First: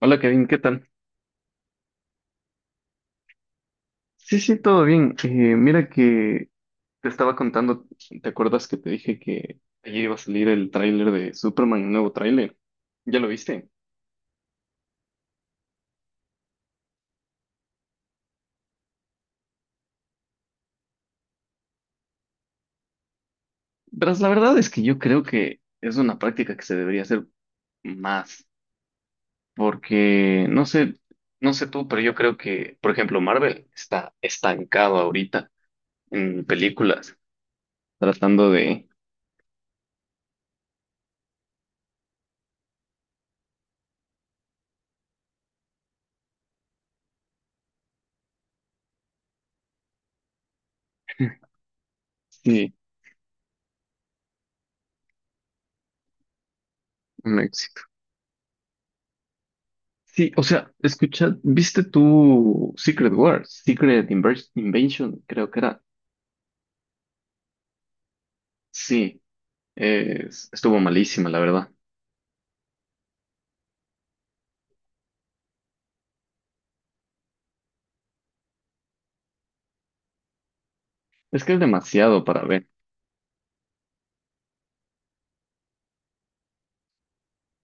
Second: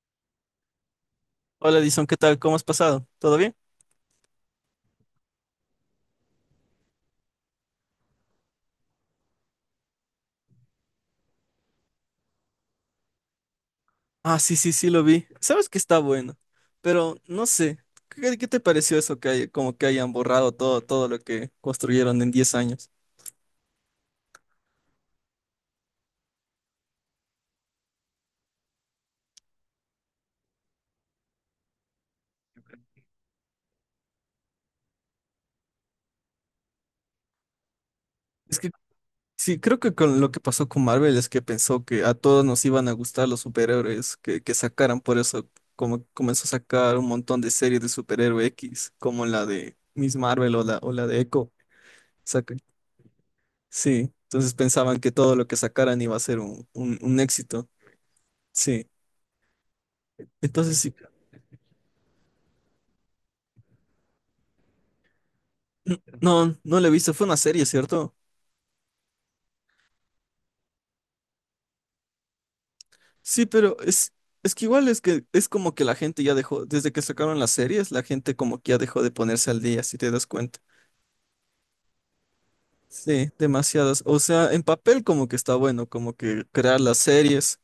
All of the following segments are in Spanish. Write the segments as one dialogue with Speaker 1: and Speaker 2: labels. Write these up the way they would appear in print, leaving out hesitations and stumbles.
Speaker 1: Hola Kevin, ¿qué tal?
Speaker 2: Hola Edison, ¿qué tal? ¿Cómo has pasado? ¿Todo bien?
Speaker 1: Sí, sí, todo bien. Mira que te estaba contando, ¿te acuerdas que te dije que ayer iba a salir el tráiler de Superman, el nuevo tráiler? ¿Ya lo viste?
Speaker 2: Ah, sí, sí, sí, lo vi. Sabes que está bueno, pero no sé, ¿qué te pareció eso que hay, como que hayan borrado todo lo que construyeron en 10 años?
Speaker 1: Pero la verdad es que yo creo que es una práctica que se debería hacer más, porque no sé, no sé tú, pero yo creo que, por ejemplo, Marvel está estancado ahorita en películas, tratando
Speaker 2: Es que
Speaker 1: de...
Speaker 2: sí, creo que con lo que pasó con Marvel es que pensó que a todos nos iban a gustar los superhéroes que sacaran, por eso como comenzó a sacar un montón de series de superhéroe X, como la de Miss Marvel o la de Echo.
Speaker 1: Sí,
Speaker 2: Sí, entonces pensaban que todo lo que sacaran iba a ser un éxito. Sí,
Speaker 1: sí, o sea,
Speaker 2: entonces sí.
Speaker 1: escucha, ¿viste tu Secret Wars, Invasion, creo que era.
Speaker 2: No, no la he visto, fue una serie, ¿cierto?
Speaker 1: Sí, estuvo malísima, la verdad.
Speaker 2: Sí, es que igual es que es como que la gente ya dejó, desde que sacaron las series, la gente como que ya dejó de ponerse al día, si te das cuenta.
Speaker 1: Es que es demasiado para ver.
Speaker 2: Sí, demasiadas. O sea, en papel como que está bueno, como que crear las series.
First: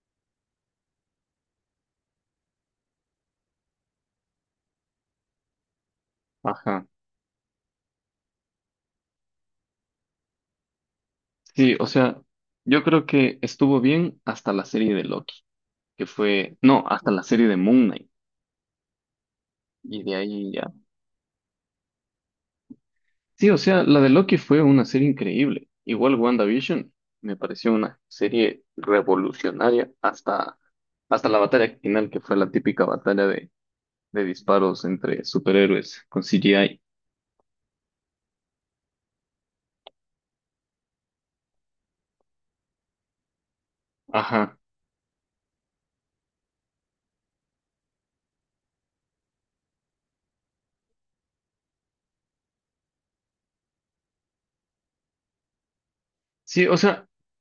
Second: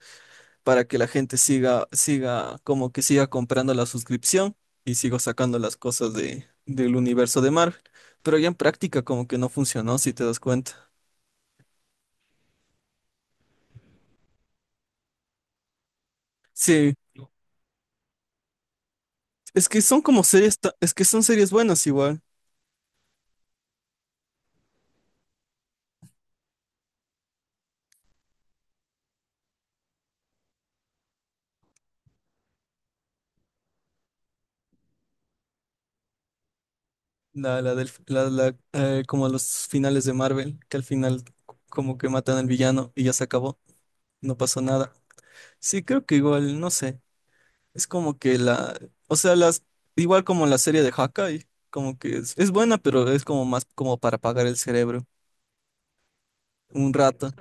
Speaker 2: Para que la gente como que siga comprando la suscripción y sigo sacando las cosas
Speaker 1: Ajá.
Speaker 2: del universo de Marvel. Pero ya en práctica como que no funcionó, si te das cuenta.
Speaker 1: Sí, o sea, yo creo que estuvo bien hasta la serie de Loki, que fue, no,
Speaker 2: Sí,
Speaker 1: hasta la serie de Moon Knight,
Speaker 2: es que son
Speaker 1: y de
Speaker 2: como
Speaker 1: ahí
Speaker 2: series,
Speaker 1: ya.
Speaker 2: es que son series buenas igual.
Speaker 1: Sí, o sea, la de Loki fue una serie increíble. Igual WandaVision me pareció una serie revolucionaria hasta, hasta la batalla final, que fue la típica batalla de disparos entre superhéroes con CGI.
Speaker 2: La como los finales de Marvel, que al final como que matan al villano y ya se acabó, no
Speaker 1: Ajá.
Speaker 2: pasó nada. Sí, creo que igual, no sé. Es como que la, o sea, las, Igual como la serie de Hawkeye, como que es buena, pero es como más como para apagar el cerebro
Speaker 1: Sí, o
Speaker 2: un
Speaker 1: sea,
Speaker 2: rato.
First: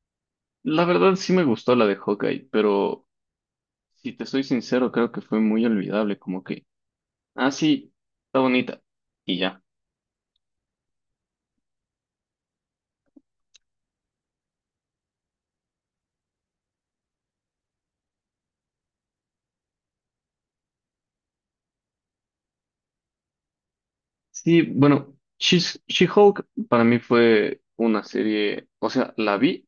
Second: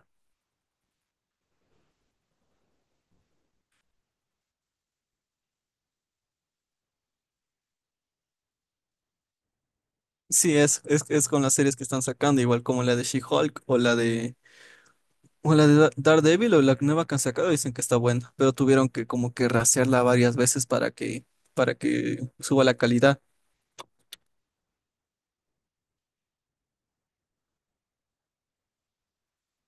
Speaker 1: la verdad sí me gustó la de Hawkeye, pero si te soy sincero, creo que fue muy olvidable, como que, ah, sí, está bonita. Y ya.
Speaker 2: Sí, es con las series que están sacando, igual como la de She-Hulk o la de Daredevil o la nueva que han sacado, dicen que está buena, pero tuvieron que como que rasearla varias veces para que suba la calidad.
Speaker 1: Sí, bueno, She-Hulk para mí fue una serie, o sea, la vi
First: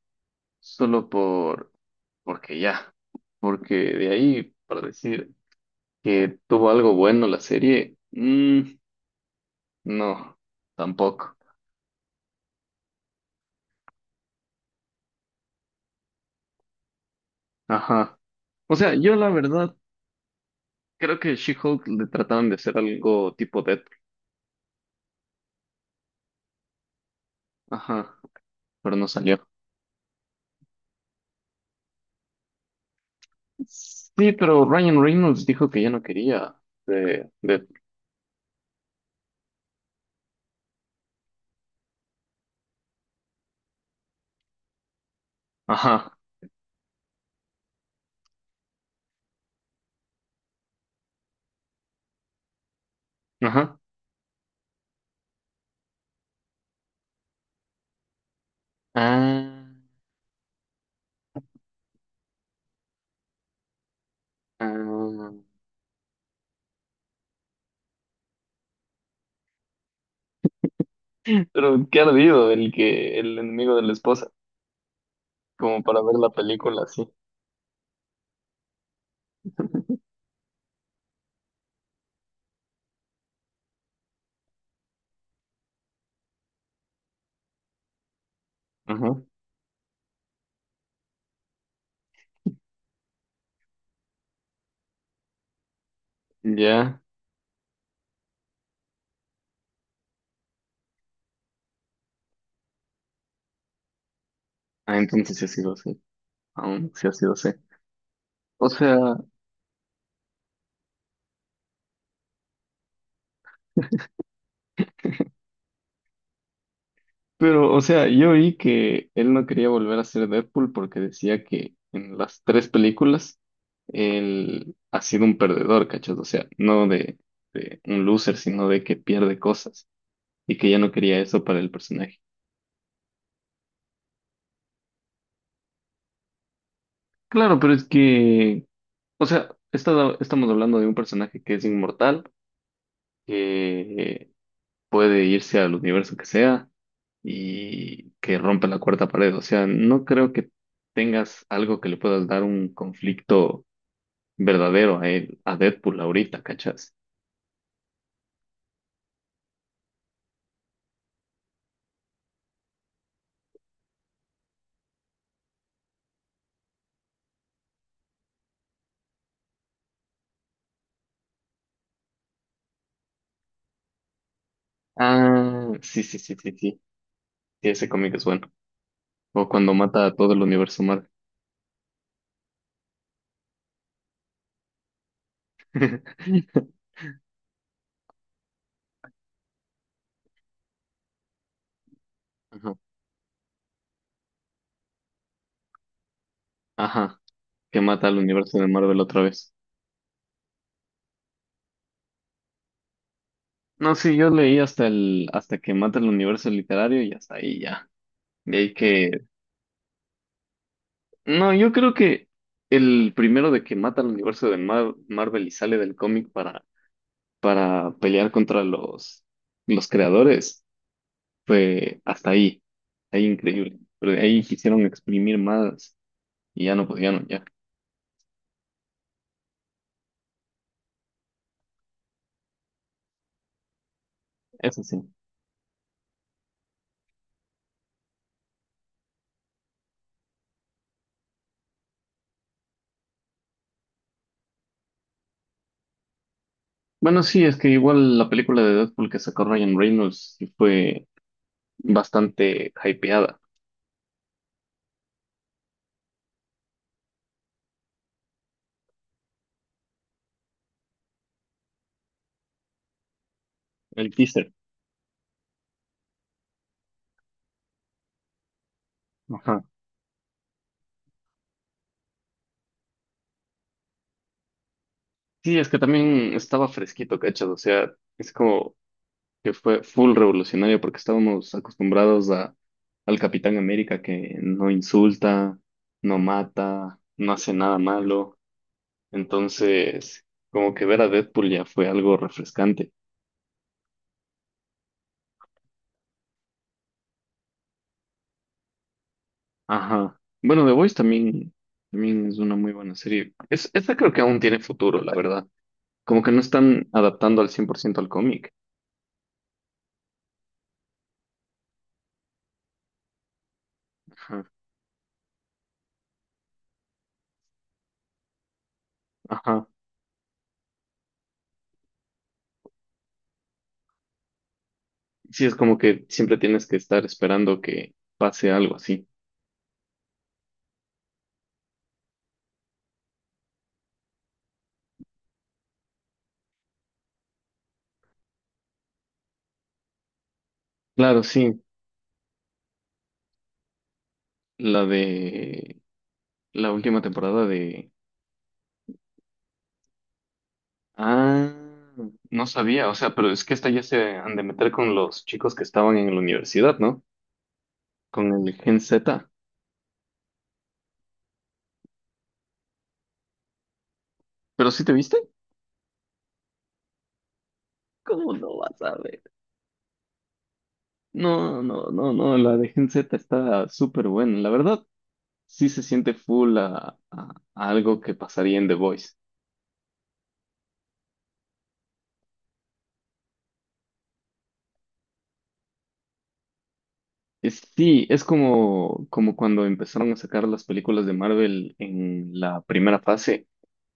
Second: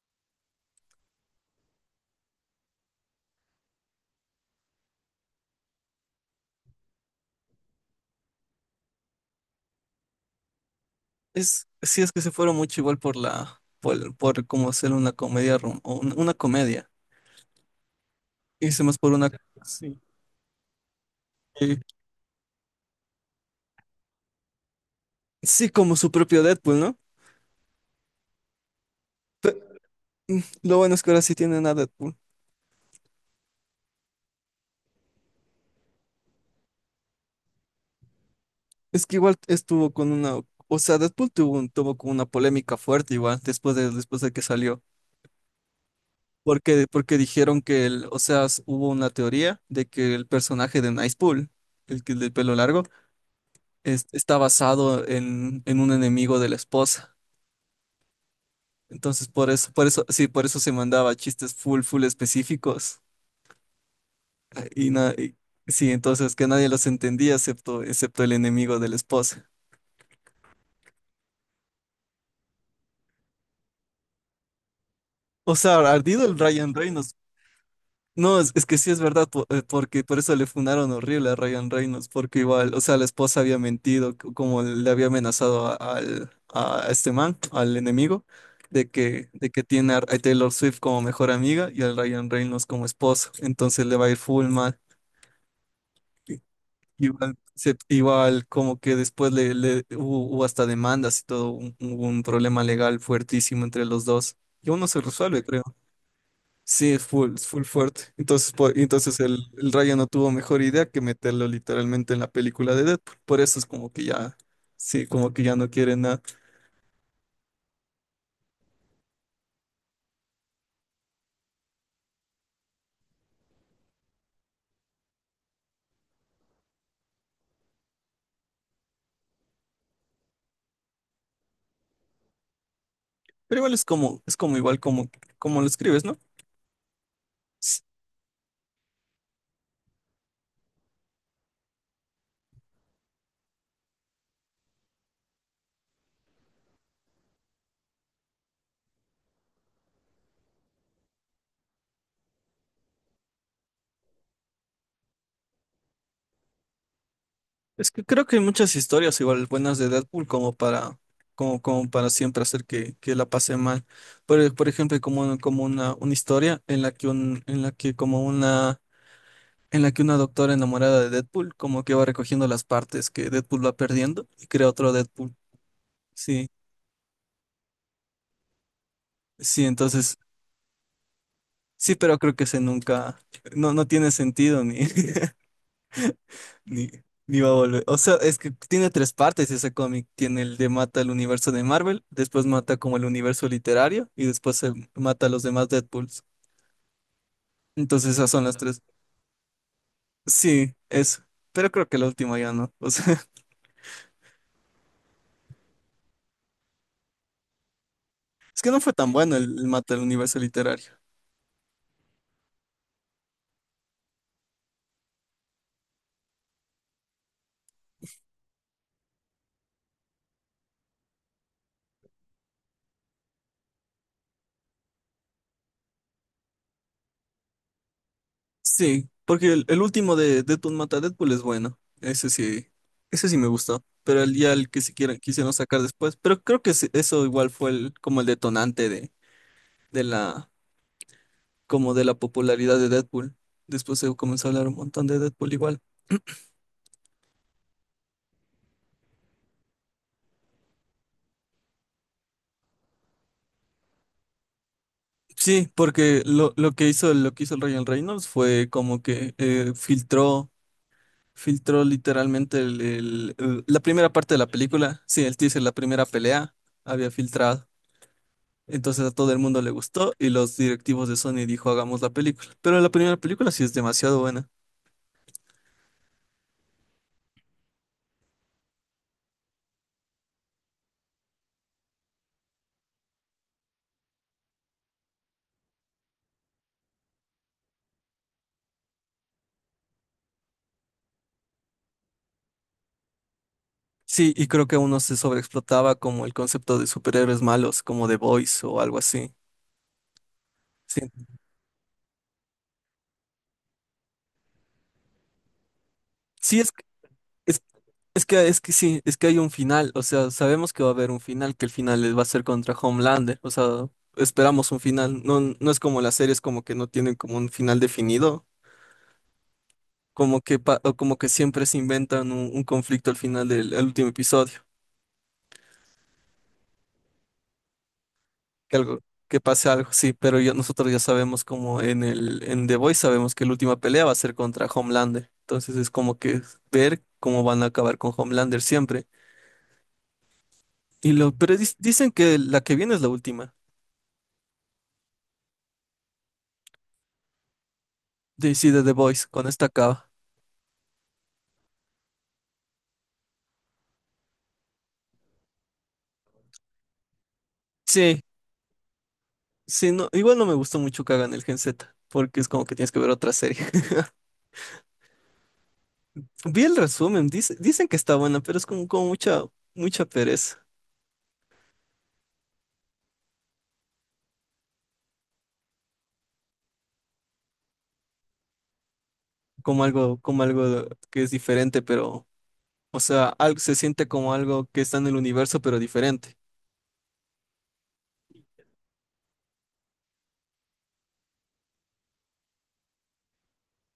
Speaker 1: solo por, porque ya, porque de ahí, para decir que tuvo algo bueno la serie, no, tampoco.
Speaker 2: Es, sí, es que se fueron mucho igual por como hacer una comedia, una comedia.
Speaker 1: Ajá. O
Speaker 2: Hice
Speaker 1: sea,
Speaker 2: más por
Speaker 1: yo la
Speaker 2: una,
Speaker 1: verdad
Speaker 2: sí.
Speaker 1: creo que She-Hulk le trataron de hacer algo tipo Deadpool.
Speaker 2: Sí, como su propio Deadpool, ¿no?
Speaker 1: Ajá, pero no salió.
Speaker 2: Pe- Lo bueno es que ahora sí tienen a Deadpool.
Speaker 1: Sí, pero Ryan Reynolds dijo que ya no quería de Deadpool.
Speaker 2: Es que igual estuvo con una, o sea, Deadpool tuvo, tuvo como una polémica fuerte igual después de que salió.
Speaker 1: Ajá,
Speaker 2: Porque dijeron que el, o sea, hubo una teoría de que el personaje de Nicepool, el que el del pelo largo,
Speaker 1: ajá.
Speaker 2: está basado en un enemigo de la esposa. Entonces,
Speaker 1: Ah,
Speaker 2: por eso se mandaba chistes full, full específicos. eh, Y, na-
Speaker 1: ah.
Speaker 2: y- sí, entonces que nadie los entendía excepto el enemigo de la esposa.
Speaker 1: Pero qué ardido el que el enemigo de la esposa,
Speaker 2: O sea,
Speaker 1: como para ver
Speaker 2: ardido
Speaker 1: la
Speaker 2: el Ryan
Speaker 1: película así.
Speaker 2: Reynolds. No, es que sí es verdad, porque por eso le fundaron horrible a Ryan Reynolds, porque igual, o sea, la esposa había mentido, como le había amenazado a este man, al enemigo,
Speaker 1: Ajá,
Speaker 2: de que tiene a Taylor Swift como mejor amiga y al Ryan Reynolds como esposo, entonces le va a ir full mal. I-
Speaker 1: ya.
Speaker 2: Igual, igual como que después hubo, hubo hasta demandas y todo, un, hubo un problema legal fuertísimo entre los dos, y aún no
Speaker 1: Ah,
Speaker 2: se
Speaker 1: entonces
Speaker 2: resuelve,
Speaker 1: sí ha
Speaker 2: creo.
Speaker 1: sido así. Aún
Speaker 2: Sí,
Speaker 1: sí ha sido
Speaker 2: es
Speaker 1: así.
Speaker 2: full fuerte. Entonces,
Speaker 1: O sea.
Speaker 2: entonces el Raya no tuvo mejor idea que meterlo literalmente en la película de Deadpool. Por eso es como que ya, sí, como que ya no quiere nada.
Speaker 1: Pero, o sea, yo oí que él no quería volver a ser Deadpool porque decía que en las tres películas él ha sido un perdedor, ¿cachas? O sea, no de, de un loser, sino de que pierde cosas y que ya no quería eso para el personaje.
Speaker 2: Pero igual es como, como lo escribes, ¿no?
Speaker 1: Claro, pero es
Speaker 2: Es
Speaker 1: que, o sea, estamos hablando de un personaje que es inmortal, que puede irse al universo que sea y que rompe la cuarta pared. O sea, no creo que tengas algo que le puedas dar un conflicto verdadero a él, a Deadpool ahorita, ¿cachas?
Speaker 2: es que creo que hay muchas historias igual buenas de Deadpool como para siempre hacer que la pase mal. Por ejemplo, una historia en la que un, en la que como una en la que una doctora enamorada de Deadpool como que va recogiendo las partes que Deadpool va perdiendo y crea otro Deadpool.
Speaker 1: Ah, sí, sí, sí,
Speaker 2: Sí,
Speaker 1: sí, sí. Sí, ese cómic es bueno. O
Speaker 2: sí,
Speaker 1: cuando mata a
Speaker 2: entonces,
Speaker 1: todo el universo Marvel.
Speaker 2: sí, pero creo que ese nunca, no, no tiene sentido ni, ni, ni va a volver. O sea, es que tiene tres partes ese cómic. Tiene el de mata el universo de Marvel, después
Speaker 1: Ajá.
Speaker 2: mata como el universo literario y después se mata a los demás Deadpools.
Speaker 1: Ajá, que mata
Speaker 2: Entonces
Speaker 1: al
Speaker 2: esas son
Speaker 1: universo
Speaker 2: las
Speaker 1: de
Speaker 2: tres.
Speaker 1: Marvel otra vez.
Speaker 2: Sí, eso. Pero creo que la última ya no. O sea,
Speaker 1: No, sí, yo leí hasta el, hasta que mata el universo literario y hasta ahí ya. De
Speaker 2: es que
Speaker 1: ahí
Speaker 2: no fue tan
Speaker 1: que,
Speaker 2: bueno el mata el universo literario.
Speaker 1: no, yo creo que el primero de que mata al universo de Marvel y sale del cómic para pelear contra los creadores fue hasta ahí, ahí increíble. Pero de ahí quisieron exprimir más y ya no podían, ya.
Speaker 2: Sí, porque el último de Deathloop Mata a Deadpool es bueno. Ese sí me gustó. Pero el ya el que
Speaker 1: Eso sí.
Speaker 2: quisieron sacar después. Eso igual fue el, como el detonante de la, como de la popularidad de Deadpool. Después se comenzó a hablar un montón de Deadpool igual.
Speaker 1: Bueno, sí, es que igual la película de Deadpool que sacó Ryan Reynolds sí fue bastante hypeada,
Speaker 2: Sí, porque lo que hizo el Ryan Reynolds fue como que filtró, filtró literalmente la primera
Speaker 1: el
Speaker 2: parte de la
Speaker 1: teaser.
Speaker 2: película. Sí, el teaser, la primera pelea había filtrado. Entonces a todo el mundo
Speaker 1: Ajá.
Speaker 2: le gustó y los directivos de Sony dijo, hagamos la película. Pero la primera película sí es demasiado buena.
Speaker 1: Sí, es que también estaba fresquito, ¿cachas? O sea, es como que fue full revolucionario porque estábamos acostumbrados a, al Capitán América que no insulta, no mata, no hace nada malo. Entonces, como que ver a Deadpool ya fue algo refrescante.
Speaker 2: Sí, y creo que uno se sobreexplotaba como el concepto de superhéroes malos, como The Boys o algo así.
Speaker 1: Ajá. Bueno, The Voice
Speaker 2: Sí,
Speaker 1: también, también es una muy buena serie. Es, esta creo que aún tiene futuro, la verdad. Como que no
Speaker 2: sí
Speaker 1: están adaptando al
Speaker 2: es,
Speaker 1: 100% al cómic.
Speaker 2: es que sí, es que hay un final, o sea, sabemos que va a haber un final, que el final va a ser contra Homelander, o sea,
Speaker 1: Ajá.
Speaker 2: esperamos un final. No, no es como las series como que no tienen como un final definido,
Speaker 1: Ajá.
Speaker 2: como que o como que siempre se inventan un conflicto al final del al último episodio.
Speaker 1: Sí, es como que siempre tienes que estar esperando que pase algo
Speaker 2: Que algo,
Speaker 1: así.
Speaker 2: que pase algo, sí, pero nosotros ya sabemos como en The Voice sabemos que la última pelea va a ser contra Homelander. Entonces es como que ver cómo van a acabar con Homelander siempre. Y
Speaker 1: Claro,
Speaker 2: lo, pero
Speaker 1: sí.
Speaker 2: dicen que la que viene es la última.
Speaker 1: La de la última temporada de...
Speaker 2: De, sí, de The Voice, con esta acaba.
Speaker 1: Ah, no sabía. O sea, pero es que esta ya se han de meter con los chicos que estaban en la universidad, ¿no?
Speaker 2: Sí,
Speaker 1: Con el Gen Z.
Speaker 2: sí, no, igual no me gustó mucho que hagan el Gen Z, porque es como que tienes que ver otra serie.
Speaker 1: ¿Pero sí te viste?
Speaker 2: Vi el resumen, dicen que está
Speaker 1: ¿Cómo
Speaker 2: buena,
Speaker 1: no
Speaker 2: pero es
Speaker 1: vas
Speaker 2: como,
Speaker 1: a ver?
Speaker 2: mucha pereza.
Speaker 1: No, no, no, no, la de Gen Z está súper buena. La verdad, sí se siente full a, a algo que pasaría en The Voice.
Speaker 2: Como algo que es diferente, pero o sea, algo se siente como algo que está en el universo, pero diferente.
Speaker 1: Es, sí, es como, como cuando empezaron a sacar las películas de Marvel en la primera fase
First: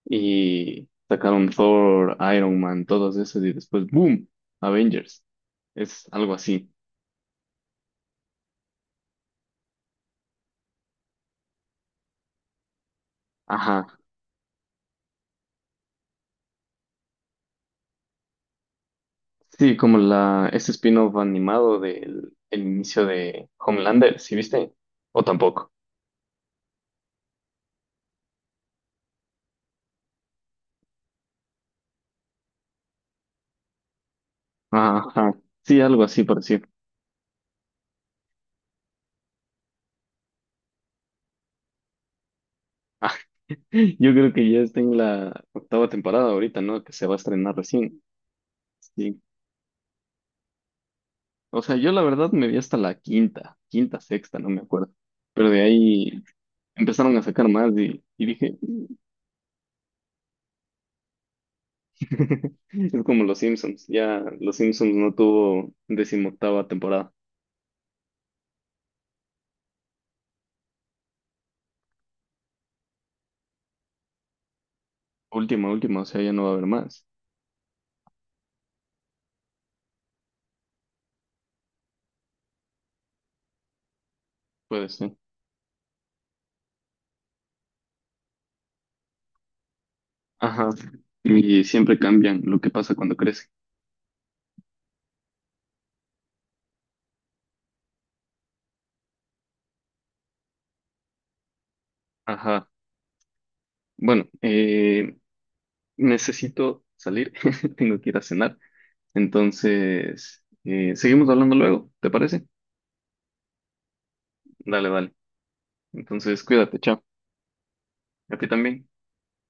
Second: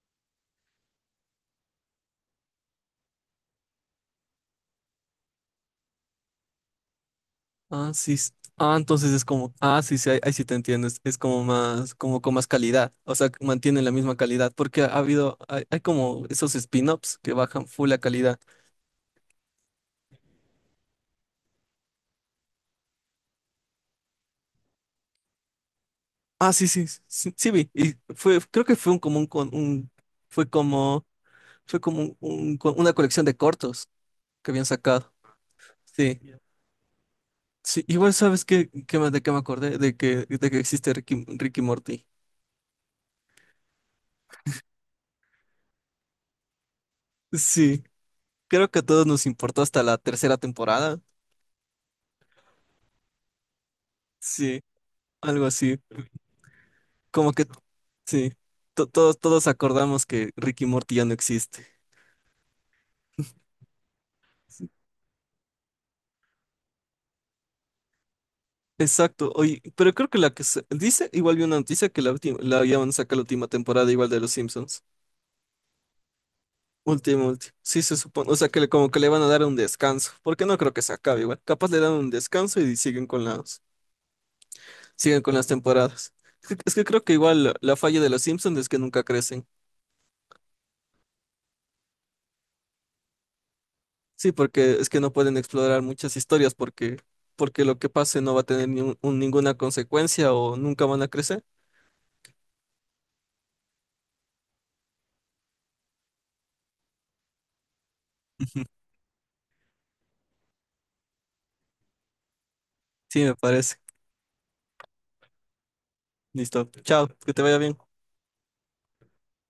Speaker 1: y sacaron Thor, Iron Man, todas esas y después, ¡boom! Avengers. Es algo así.
Speaker 2: Ah, sí. Ah, entonces es como, ah, sí, sí, ahí sí te entiendes. Es como más, como con más calidad. O sea, que
Speaker 1: Ajá.
Speaker 2: mantienen la misma calidad, porque ha habido, hay como esos spin-offs que bajan full la calidad.
Speaker 1: Sí, como la, ese spin-off animado del el inicio de Homelander, ¿sí viste? ¿O tampoco?
Speaker 2: Ah, sí, sí, sí, sí vi. Y fue, creo que fue un común con un, fue como, fue como una colección de cortos que habían sacado.
Speaker 1: Ajá, sí, algo
Speaker 2: Sí.
Speaker 1: así por decir.
Speaker 2: Sí, igual sabes qué, de qué me acordé, de que existe Ricky, Ricky Morty.
Speaker 1: Ah, yo creo que ya está en la octava temporada ahorita, ¿no? Que se va a estrenar
Speaker 2: Sí.
Speaker 1: recién.
Speaker 2: Creo que a todos
Speaker 1: Sí.
Speaker 2: nos importó hasta la tercera temporada.
Speaker 1: O sea, yo la verdad me vi hasta la quinta, quinta, sexta, no me
Speaker 2: Sí,
Speaker 1: acuerdo.
Speaker 2: algo
Speaker 1: Pero de
Speaker 2: así.
Speaker 1: ahí empezaron a
Speaker 2: Como que,
Speaker 1: sacar más y
Speaker 2: sí,
Speaker 1: dije,
Speaker 2: todos, todos acordamos que Ricky y Morty ya no existe.
Speaker 1: es como los Simpsons, ya los
Speaker 2: Sí.
Speaker 1: Simpsons no tuvo decimoctava temporada.
Speaker 2: Exacto, oye, pero creo que la que dice, igual vi una noticia que la última, la habían sacado la última temporada igual de Los Simpsons.
Speaker 1: Última, última, o sea, ya no va a haber más.
Speaker 2: Último último. Sí, se supone. O sea, que le, como que le van a dar un descanso. Porque no creo que se acabe igual. Capaz le dan un descanso y siguen
Speaker 1: Puede ser.
Speaker 2: siguen con las temporadas. Es que creo que igual la, la falla de Los Simpsons es que nunca crecen.
Speaker 1: Ajá. Y siempre cambian lo que pasa cuando crece.
Speaker 2: Sí, porque es que no pueden explorar muchas historias porque lo que pase no va a tener ni un- un- ninguna consecuencia o nunca van a crecer.
Speaker 1: Ajá. Bueno, necesito salir. Tengo que ir a cenar. Entonces, seguimos hablando luego, ¿te parece?
Speaker 2: Sí, me parece.
Speaker 1: Dale, dale. Entonces,
Speaker 2: Listo.
Speaker 1: cuídate, chao.
Speaker 2: Chao, que te vaya bien.
Speaker 1: A ti también.